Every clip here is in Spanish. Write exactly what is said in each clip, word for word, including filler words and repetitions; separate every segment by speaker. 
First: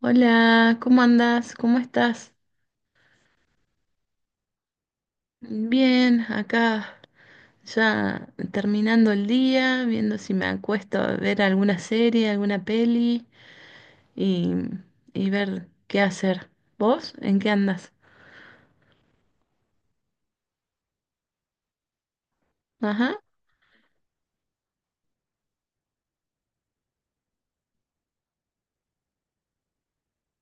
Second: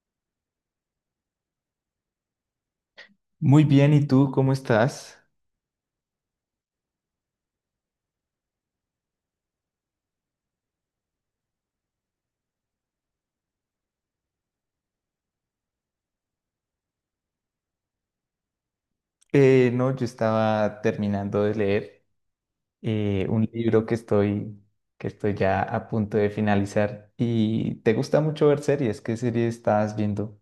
Speaker 1: Hola, ¿cómo andas? ¿Cómo estás?
Speaker 2: Muy bien, ¿y tú cómo estás?
Speaker 1: Bien, acá ya terminando el día, viendo si me acuesto a ver alguna serie, alguna peli y, y ver qué hacer. ¿Vos? ¿En qué andas?
Speaker 2: Eh, no, yo estaba terminando de leer
Speaker 1: Ajá.
Speaker 2: eh, un libro que estoy, que estoy ya a punto de finalizar. ¿Y te gusta mucho ver series? ¿Qué serie estabas viendo?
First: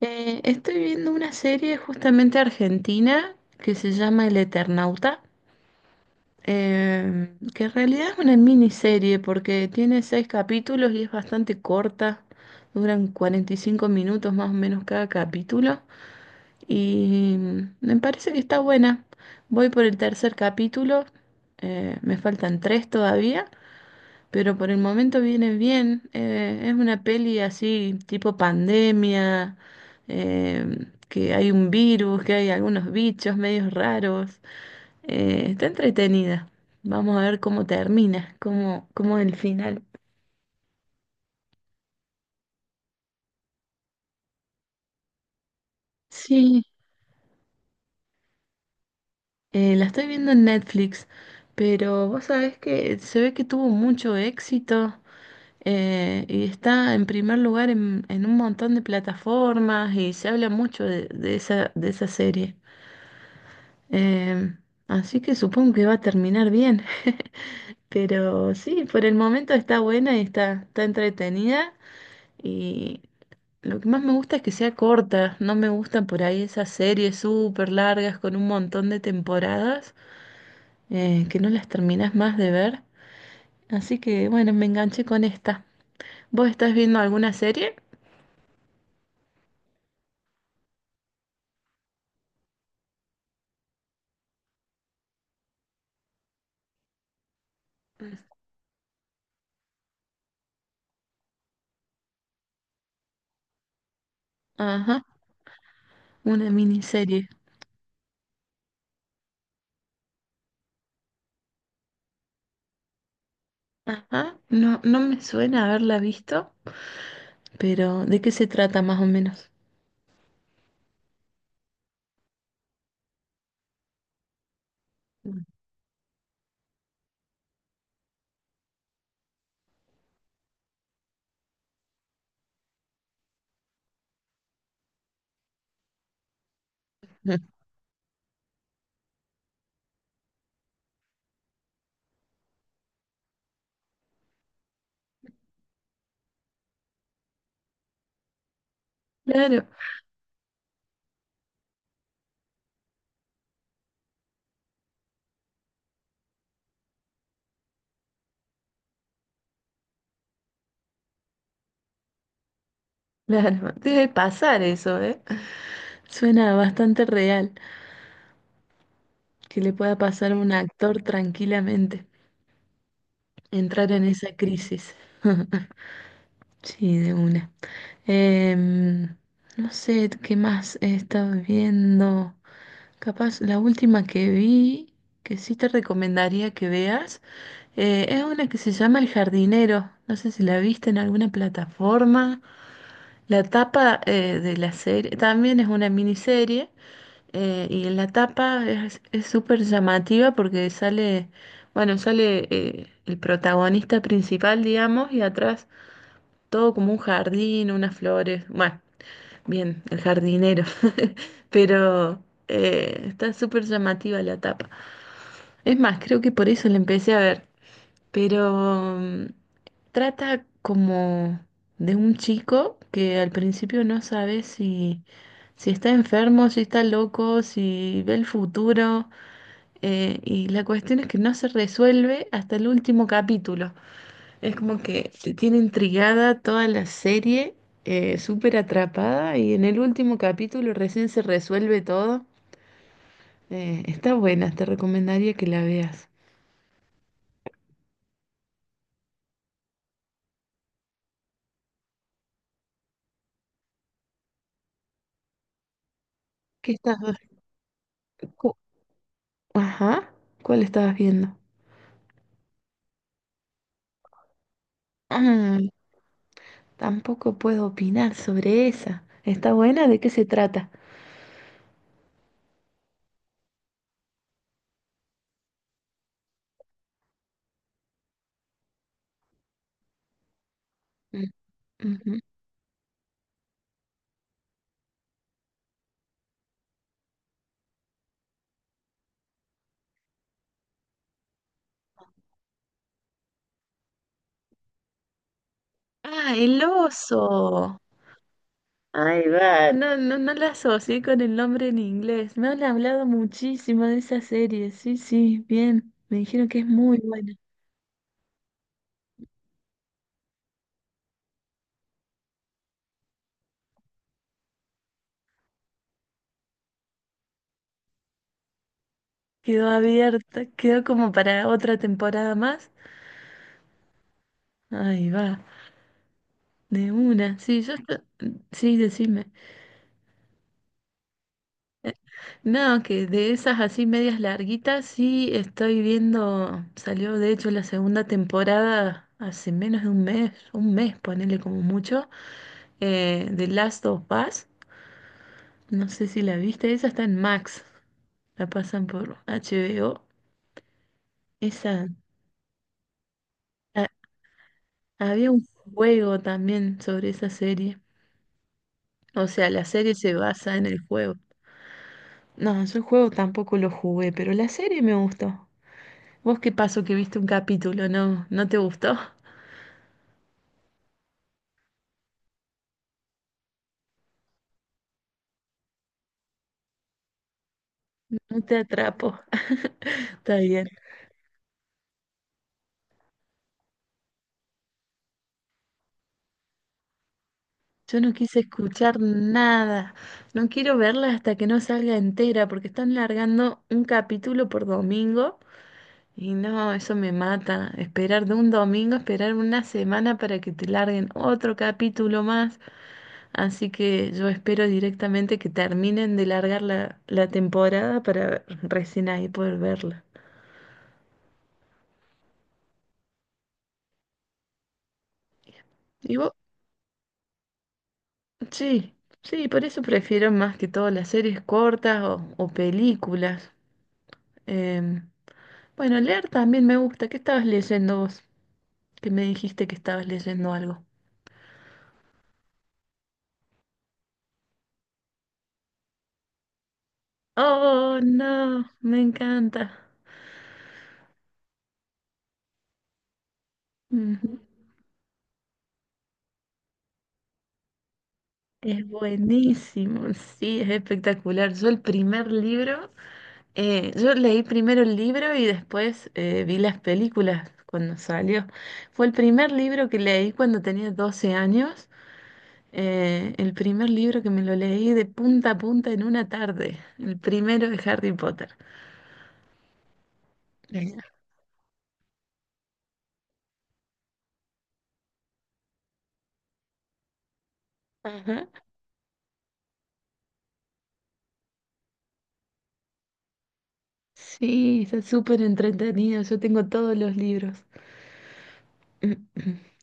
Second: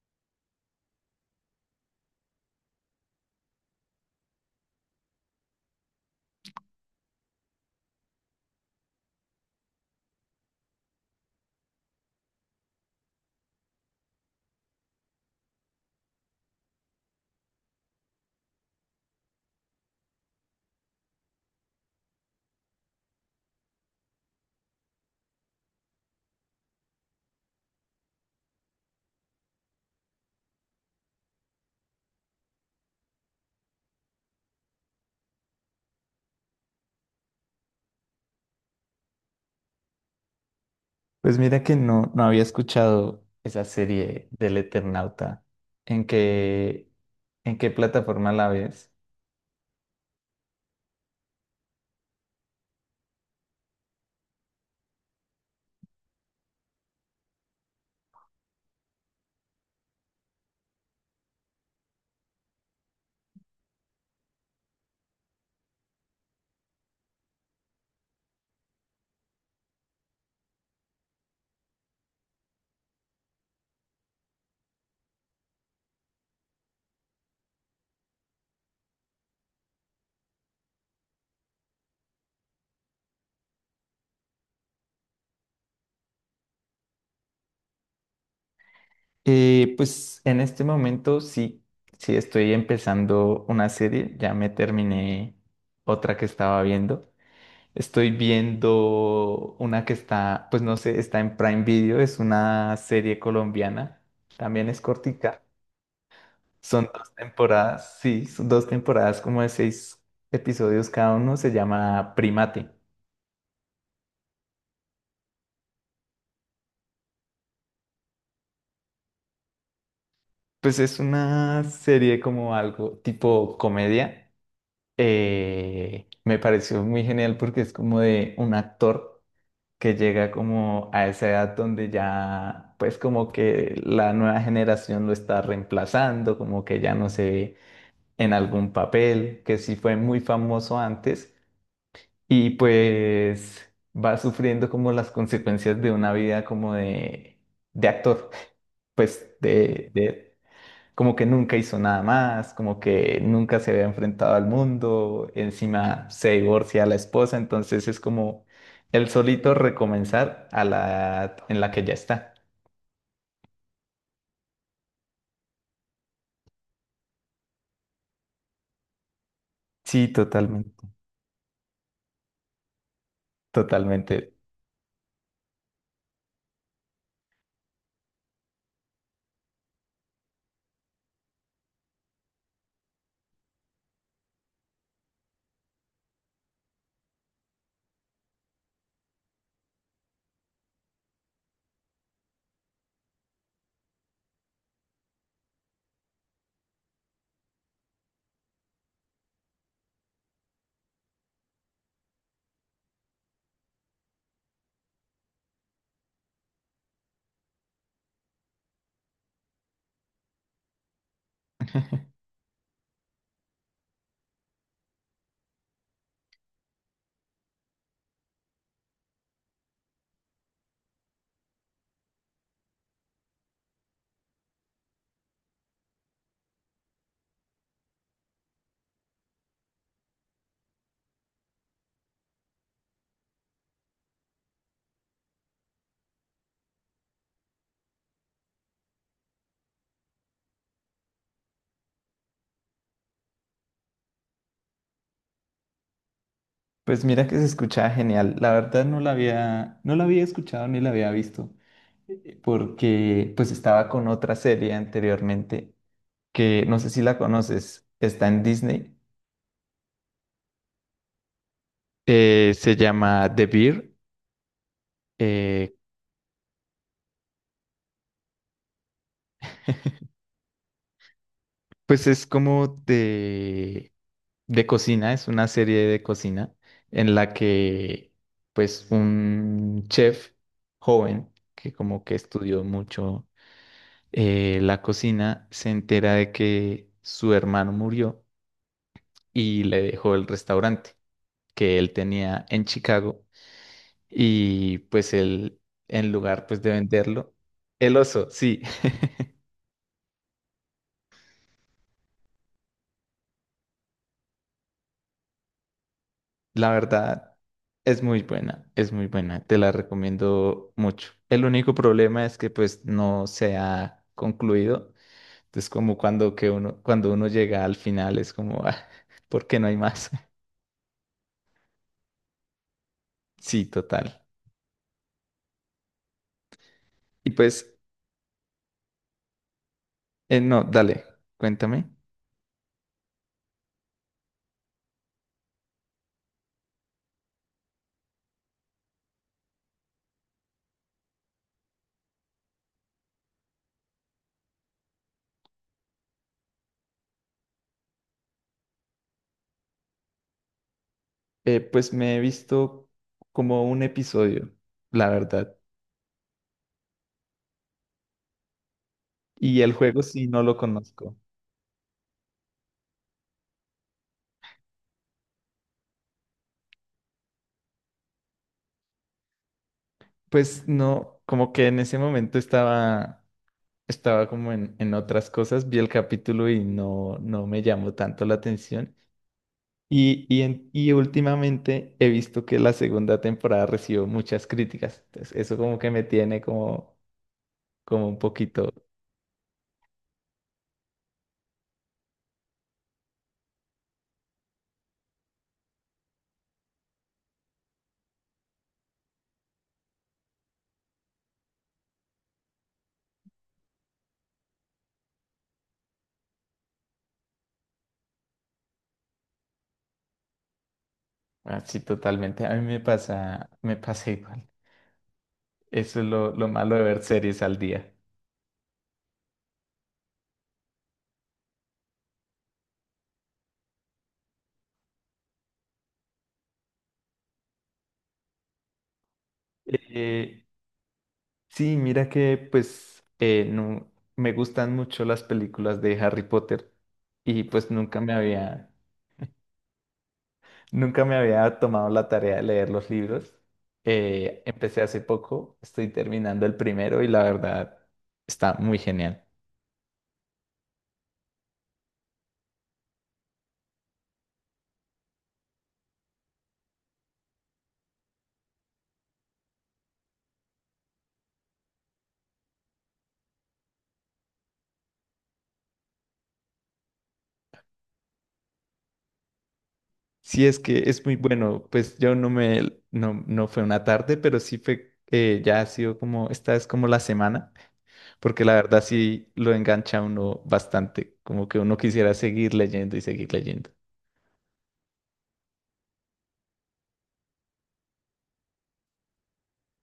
Speaker 1: Eh, estoy viendo una serie justamente argentina que se llama El Eternauta, eh, que en realidad es una miniserie porque tiene seis capítulos y es bastante corta, duran cuarenta y cinco minutos más o menos cada capítulo. Y me parece que está buena. Voy por el tercer capítulo. Eh, me faltan tres todavía, pero por el momento viene bien. Eh, es una peli así, tipo pandemia, eh, que hay un virus, que hay algunos bichos medios raros. Eh, está entretenida. Vamos a ver cómo termina, cómo, cómo es el final.
Speaker 2: Pues mira que no, no había escuchado esa serie del Eternauta. ¿En
Speaker 1: Sí,
Speaker 2: qué, ¿En qué plataforma la ves?
Speaker 1: eh, la estoy viendo en Netflix, pero vos sabés que se ve que tuvo mucho éxito. Eh, y está en primer lugar en, en un montón de plataformas y se habla mucho de, de esa, de esa serie. Eh, Así que supongo que va a terminar bien. Pero sí, por el momento está buena y está, está entretenida. Y lo que más me gusta es que sea corta. No me gustan por ahí esas series súper largas con un montón de temporadas eh, que no las terminas más de ver. Así que bueno, me enganché con esta. ¿Vos estás viendo alguna serie?
Speaker 2: Eh, pues en este momento sí, sí estoy empezando una serie. Ya me terminé otra que estaba viendo. Estoy viendo una que está, pues no sé, está en Prime Video, es una serie colombiana, también es
Speaker 1: Ajá.
Speaker 2: cortica.
Speaker 1: Una
Speaker 2: Son dos
Speaker 1: miniserie.
Speaker 2: temporadas, sí, son dos temporadas como de seis episodios cada uno, se llama Primate.
Speaker 1: Ajá. No, no me suena haberla visto, pero ¿de qué se trata más o menos?
Speaker 2: Pues es una serie como algo tipo comedia. Eh, me pareció muy genial porque es como de un actor, que llega como a esa edad donde ya, pues como que la nueva generación lo está reemplazando, como que ya no se
Speaker 1: Ujú.
Speaker 2: ve en algún papel, que sí fue muy famoso antes y pues va sufriendo como las consecuencias de una vida como de, de actor, pues
Speaker 1: Claro,
Speaker 2: de, de como que nunca hizo nada más, como que nunca se había enfrentado al mundo, encima se divorcia a la esposa, entonces es como el solito recomenzar a la edad en la que ya está.
Speaker 1: claro. Debe pasar eso, ¿eh? Suena bastante real que le pueda
Speaker 2: Sí,
Speaker 1: pasar a un
Speaker 2: totalmente,
Speaker 1: actor tranquilamente, entrar en esa
Speaker 2: totalmente.
Speaker 1: crisis. Sí, de una. Em, no sé qué más he estado viendo. Capaz la última que vi, que sí te recomendaría que veas, eh, es una que se llama El Jardinero. No sé si la viste en alguna plataforma. La tapa eh, de la serie también es una miniserie eh, y en la tapa es es súper llamativa porque sale, bueno, sale eh, el protagonista principal, digamos, y atrás todo como un jardín, unas flores. Bueno, bien, el jardinero. Pero eh, está súper llamativa la tapa. Es más, creo que por eso la empecé a ver. Pero mm, trata como de un chico que al principio no sabe si, si está enfermo, si está loco, si ve el futuro. Eh, y la cuestión es que no se resuelve hasta el último capítulo. Es como que te tiene intrigada toda la serie, eh, súper atrapada y en el último capítulo recién se resuelve todo. Eh, está buena, te recomendaría que la veas.
Speaker 2: Pues mira que se escuchaba genial. La verdad no la había, no la había escuchado ni la había visto, eh, porque pues estaba con otra serie anteriormente que
Speaker 1: ¿Qué
Speaker 2: no sé
Speaker 1: estás?
Speaker 2: si la conoces, está en
Speaker 1: cu-
Speaker 2: Disney,
Speaker 1: Ajá, ¿cuál estabas viendo?
Speaker 2: eh, se llama The Bear.
Speaker 1: Ah, tampoco puedo opinar sobre esa. ¿Está buena? ¿De qué se trata?
Speaker 2: Pues es como de, de cocina, es una serie de cocina en la que pues un chef
Speaker 1: Mm,
Speaker 2: joven que como
Speaker 1: ujú.
Speaker 2: que estudió mucho eh, la cocina, se entera de que su hermano murió y le dejó el restaurante que él tenía en Chicago y pues él en
Speaker 1: Ah,
Speaker 2: lugar pues
Speaker 1: el
Speaker 2: de venderlo,
Speaker 1: oso.
Speaker 2: el oso, sí.
Speaker 1: Ahí va, no, no, no la asocié con el nombre en inglés. Me han hablado muchísimo de esa serie. Sí, sí, bien. Me dijeron que es
Speaker 2: La
Speaker 1: muy buena.
Speaker 2: verdad, es muy buena, es muy buena, te la recomiendo mucho. El único problema es que pues no se ha concluido. Entonces, como cuando que uno, cuando uno llega al final es como, ah, ¿por qué no
Speaker 1: Quedó
Speaker 2: hay más?
Speaker 1: abierta, quedó como para otra temporada más.
Speaker 2: Sí, total.
Speaker 1: Ahí va, de
Speaker 2: Y
Speaker 1: una. Sí, yo
Speaker 2: pues,
Speaker 1: esto- sí, decime.
Speaker 2: eh, no, dale, cuéntame.
Speaker 1: No, que de esas así medias larguitas, sí estoy viendo. Salió de hecho la segunda temporada hace menos de un mes, un mes, ponele como mucho, eh, de Last of Us. No sé si la viste, esa está en Max, la pasan por H B O.
Speaker 2: Eh,
Speaker 1: Esa,
Speaker 2: pues me he visto como un
Speaker 1: ha-
Speaker 2: episodio, la
Speaker 1: había un
Speaker 2: verdad.
Speaker 1: juego también sobre esa serie. O sea,
Speaker 2: Y
Speaker 1: la
Speaker 2: el
Speaker 1: serie
Speaker 2: juego
Speaker 1: se
Speaker 2: sí no
Speaker 1: basa
Speaker 2: lo
Speaker 1: en el juego.
Speaker 2: conozco.
Speaker 1: No, yo el juego tampoco lo jugué, pero la serie me gustó. ¿Vos qué pasó que viste un capítulo? ¿No, no te gustó?
Speaker 2: Pues no, como que en ese momento estaba, estaba como en, en otras cosas, vi el capítulo y no, no me llamó tanto la
Speaker 1: No te
Speaker 2: atención.
Speaker 1: atrapo.
Speaker 2: Y,
Speaker 1: Está
Speaker 2: y,
Speaker 1: bien.
Speaker 2: en- y últimamente he visto que la segunda temporada recibió muchas críticas. Entonces, eso como que me tiene como,
Speaker 1: Yo
Speaker 2: como
Speaker 1: no
Speaker 2: un
Speaker 1: quise
Speaker 2: poquito
Speaker 1: escuchar nada. No quiero verla hasta que no salga entera, porque están largando un capítulo por domingo. Y no, eso me mata. Esperar de un domingo, esperar una semana para que te larguen otro capítulo más. Así que yo espero directamente que terminen de largar la, la temporada para recién ahí poder verla.
Speaker 2: así totalmente. A mí me pasa, me pasa igual. Eso es
Speaker 1: Y vos,
Speaker 2: lo, lo malo de ver series al día.
Speaker 1: sí, sí, por eso prefiero más que todo las series cortas o, o películas. Em, bueno, leer también me gusta. ¿Qué estabas leyendo vos? Que me dijiste que estabas
Speaker 2: Eh,
Speaker 1: leyendo algo.
Speaker 2: sí, mira que pues eh, no, me gustan mucho las películas de Harry Potter y pues
Speaker 1: Oh,
Speaker 2: nunca me
Speaker 1: no,
Speaker 2: había...
Speaker 1: me encanta.
Speaker 2: Nunca me había tomado la tarea de leer los libros.
Speaker 1: Ujú.
Speaker 2: Eh, empecé hace poco, estoy terminando el primero y la verdad está muy
Speaker 1: Es
Speaker 2: genial.
Speaker 1: buenísimo, sí, es espectacular. Yo el primer libro, eh, yo leí primero el libro y después eh, vi las películas cuando salió. Fue el primer libro que leí cuando tenía doce años, eh, el primer libro que me lo leí de punta a punta en una tarde, el primero de Harry Potter.
Speaker 2: Sí, es que
Speaker 1: Eh,
Speaker 2: es muy bueno, pues yo no me, no, no fue una tarde, pero sí fue, eh, ya ha sido como, esta es como la semana, porque
Speaker 1: Ajá.
Speaker 2: la verdad sí lo engancha a uno bastante, como que uno quisiera seguir leyendo y seguir leyendo.
Speaker 1: Sí, está súper entretenido, yo tengo todos los libros.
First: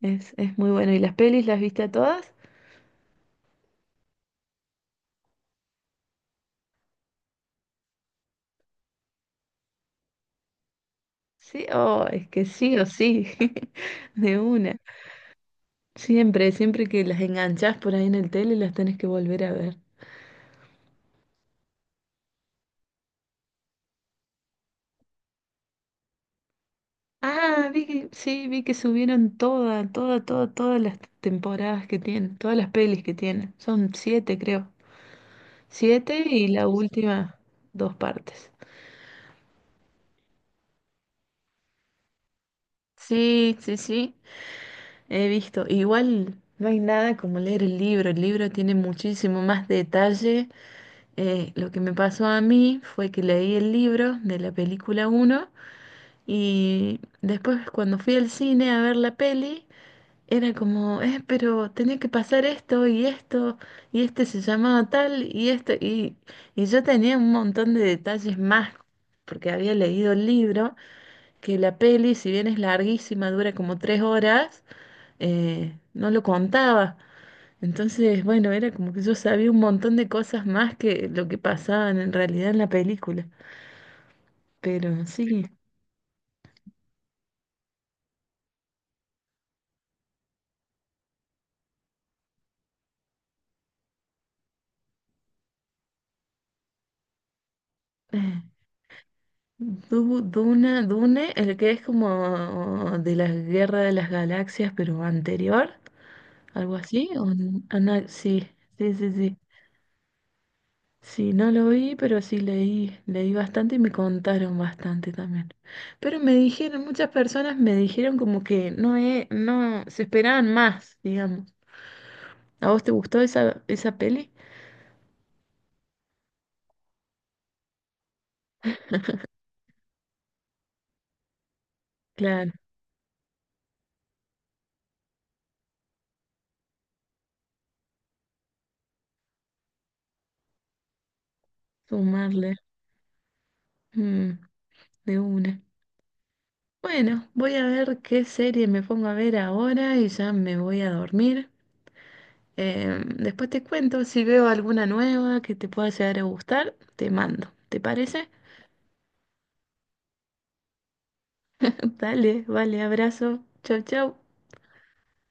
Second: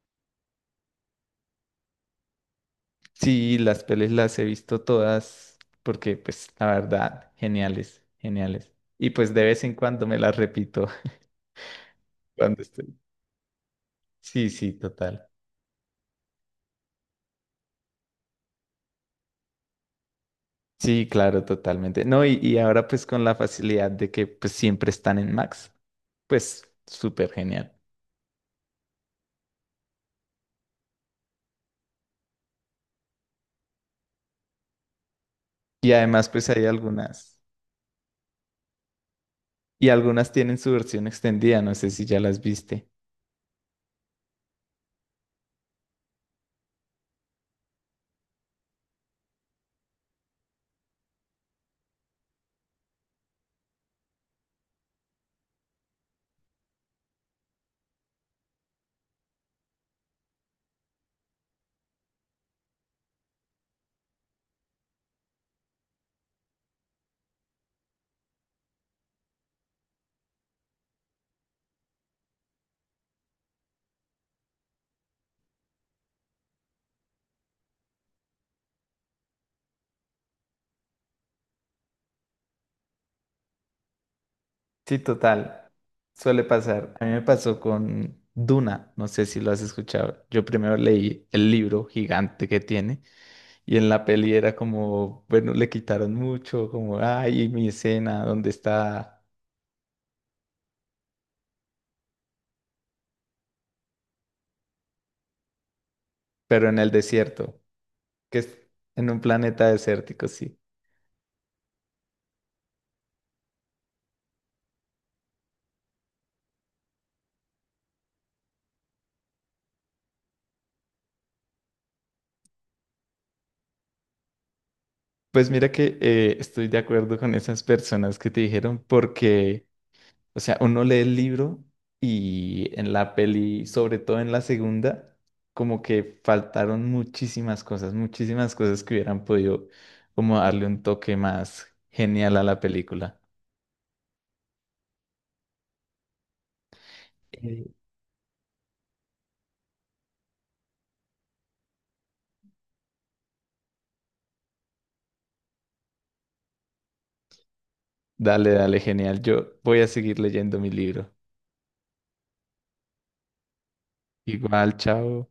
Speaker 1: Es, es muy bueno. ¿Y las pelis las viste a todas?
Speaker 2: Sí, las pelis las he visto todas, porque pues la verdad, geniales, geniales. Y pues de vez en cuando me las repito.
Speaker 1: Sí, oh, es que sí o
Speaker 2: Clandestino.
Speaker 1: sí, de
Speaker 2: Sí, sí,
Speaker 1: una.
Speaker 2: total.
Speaker 1: Siempre, siempre que las enganchás por ahí en el tele, las tenés que volver a ver.
Speaker 2: Sí, claro, totalmente. No, Y, y ahora pues con la facilidad de que pues siempre están en Max, pues súper
Speaker 1: Ah,
Speaker 2: genial.
Speaker 1: vi que, sí, vi que subieron toda, toda, toda, todas las temporadas que tienen, todas las pelis que tienen. Son siete, creo.
Speaker 2: Y
Speaker 1: Siete
Speaker 2: además
Speaker 1: y
Speaker 2: pues hay
Speaker 1: la última,
Speaker 2: algunas,
Speaker 1: dos partes.
Speaker 2: y algunas tienen su versión extendida, no sé si ya las viste.
Speaker 1: Sí, sí, sí, he visto. Igual no hay nada como leer el libro. El libro tiene muchísimo más detalle. Eh, lo que me pasó a mí fue que leí el libro de la película uno y después cuando fui al cine a ver la peli, era como, eh, pero tenía que pasar esto y esto y este se llamaba tal y esto y, y yo tenía un montón de detalles más porque había leído el libro, que la peli, si bien es larguísima, dura como tres horas, eh, no lo contaba. Entonces, bueno, era como que yo sabía un montón de cosas más que lo que pasaban en realidad en la película.
Speaker 2: Sí,
Speaker 1: Pero sí,
Speaker 2: total, suele pasar. A mí me pasó con Duna, no sé si lo has escuchado. Yo primero leí el libro gigante que tiene. Y en la peli era como, bueno, le quitaron mucho, como, ay, mi escena,
Speaker 1: eh,
Speaker 2: ¿dónde está?
Speaker 1: Du- Duna, Dune, el que es como de la Guerra de las Galaxias, pero anterior,
Speaker 2: Pero
Speaker 1: algo
Speaker 2: en el
Speaker 1: así. O
Speaker 2: desierto,
Speaker 1: n- ana-
Speaker 2: que
Speaker 1: sí,
Speaker 2: es
Speaker 1: sí,
Speaker 2: en
Speaker 1: sí,
Speaker 2: un
Speaker 1: sí.
Speaker 2: planeta desértico, sí.
Speaker 1: Sí, no lo vi, pero sí leí, leí bastante y me contaron bastante también. Pero me dijeron, muchas personas me dijeron como que no, e- no se esperaban más, digamos. ¿A vos te gustó esa, esa peli?
Speaker 2: Pues mira que eh, estoy de acuerdo con esas personas que te dijeron porque, o sea, uno lee el libro
Speaker 1: Claro,
Speaker 2: y en la peli, sobre todo en la segunda, como que faltaron muchísimas cosas, muchísimas cosas que hubieran podido como darle un toque más genial a
Speaker 1: sumarle
Speaker 2: la película.
Speaker 1: mm, de una. Bueno, voy a
Speaker 2: Eh,
Speaker 1: ver qué serie me pongo a ver ahora y ya me voy a dormir. Eh, después te cuento si veo alguna nueva que te pueda llegar a gustar, te mando. ¿Te parece?
Speaker 2: Dale, dale, genial. Yo voy a seguir leyendo mi libro.
Speaker 1: Dale, vale, abrazo. Chau, chau.
Speaker 2: Igual, chao.